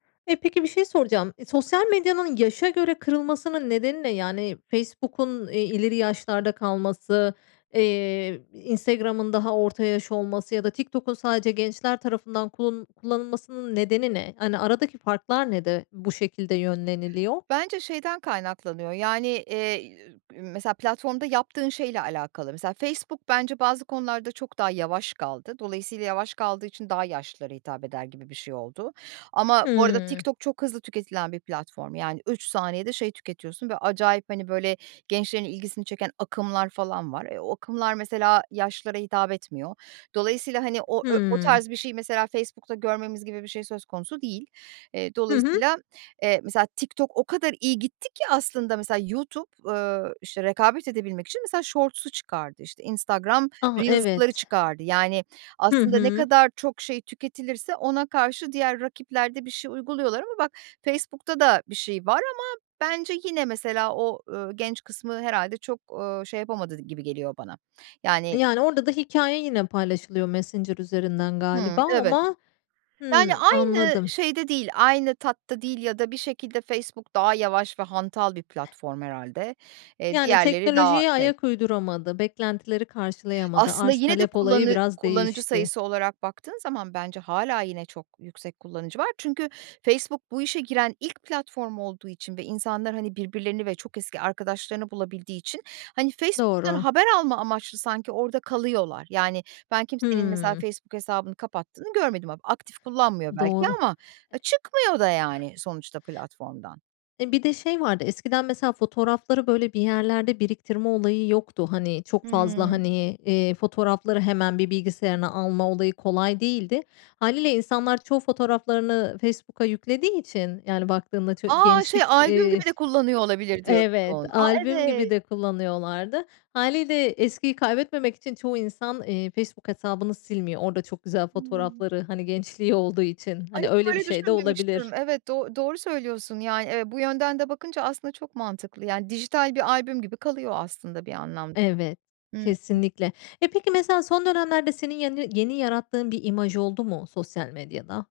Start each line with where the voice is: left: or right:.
left: E, peki bir şey soracağım. İ sosyal medyanın yaşa göre kırılmasının nedeni ne? Yani, Facebook'un, eee, ileri yaşlarda kalması, eee, Instagram'ın daha orta yaş olması ya da TikTok'un sadece gençler tarafından kul kullanılmasının nedeni ne? Hani, aradaki farklar ne de bu şekilde yönleniliyor?
right: Bence şeyden kaynaklanıyor, yani, eee, [unintelligible] mesela, platformda yaptığın şeyle alakalı. Mesela, Facebook bence bazı konularda çok daha yavaş kaldı. Dolayısıyla yavaş kaldığı için daha yaşlılara hitap eder gibi bir şey oldu. Ama bu arada
left: Hıı.
right: TikTok çok hızlı tüketilen bir platform. Yani, 3 saniyede şey tüketiyorsun ve acayip, hani, böyle gençlerin ilgisini çeken akımlar falan var. E, o akımlar, mesela, yaşlılara hitap etmiyor. Dolayısıyla, hani, o ö o
left: Hıı.
right: tarz bir şeyi, mesela, Facebook'ta görmemiz gibi bir şey söz konusu değil. Eee,
left: Hı hı.
right: dolayısıyla, eee, mesela, TikTok o kadar iyi gitti ki aslında, mesela, YouTube, ııı, işte, rekabet edebilmek için, mesela, shorts'u çıkardı, işte, Instagram
left: Ah,
right: Reels'ları
left: evet.
right: çıkardı. Yani,
left: Hı
right: aslında ne
left: hı.
right: kadar çok şey tüketilirse ona karşı diğer rakipler de bir şey uyguluyorlar ama bak Facebook'ta da bir şey var ama bence yine, mesela, o, ııı, genç kısmı herhâlde çok, eee, şey yapamadı gibi geliyor bana.
left: E,
right: Yani
left: yani, orada da hikâye yine paylaşılıyor Messenger üzerinden
right: Hıı,
left: galiba
right: evet.
left: ama,
right: Yani,
left: hımm,
right: aynı
left: anladım.
right: şeyde değil, aynı tatta değil ya da bir şekilde Facebook daha yavaş ve hantal bir platform herhâlde. Eee,
left: Yani,
right: diğerleri daha
left: teknolojiye
right: şey.
left: ayak uyduramadı, beklentileri karşılayamadı,
right: Aslında,
left: arz
right: yine de
left: talep olayı
right: kullanı
left: biraz
right: kullanıcı
left: değişti.
right: sayısı olarak baktığın zaman bence hâlâ yine çok yüksek kullanıcı var. Çünkü Facebook bu işe giren ilk platform olduğu için ve insanlar hani birbirlerini ve çok eski arkadaşlarını bulabildiği için hani Facebook'tan
left: Doğru.
right: haber alma amaçlı sanki orada kalıyorlar. Yani, ben kimsenin, mesela,
left: Hımm.
right: Facebook hesabını kapattığını görmedim ama aktif kullanmıyor belki
left: Doğru.
right: ama, ha, çıkmıyor da, yani, sonuçta platformdan.
left: E, bir de şey vardı. Eskiden, mesela, fotoğrafları, böyle, bir yerlerde biriktirme olayı yoktu. Hani, çok fazla,
right: Hıı.
left: hani, iii, fotoğrafları hemen bir bilgisayarına alma olayı kolay değildi. Hâliyle insanlar çoğu fotoğraflarını Facebook'a yüklediği için, yani, baktığında ço
right: A, şey
left: gençlik,
right: albüm
left: eee,
right: gibi de kullanıyor olabilir, diyorsun.
left: evet,
right: A,
left: albüm gibi
right: evet.
left: de kullanıyorlardı. Hâliyle eskiyi kaybetmemek için çoğu insan, iii, Facebook hesabını silmiyor. Orada çok güzel
right: Hıı.
left: fotoğrafları, hani, gençliği olduğu için.
right: Ay,
left: Hani,
right: hiç
left: öyle bir
right: böyle
left: şey de
right: düşünmemiştim.
left: olabilir.
right: Evet, do doğru söylüyorsun, yani, evet. Bu yönden de bakınca aslında çok mantıklı. Yani, dijital bir albüm gibi kalıyor aslında bir anlamda
left: Evet,
right: da. Hıı.
left: kesinlikle. E, peki, mesela, son dönemlerde senin yeni yeni yarattığın bir imaj oldu mu sosyal medyada?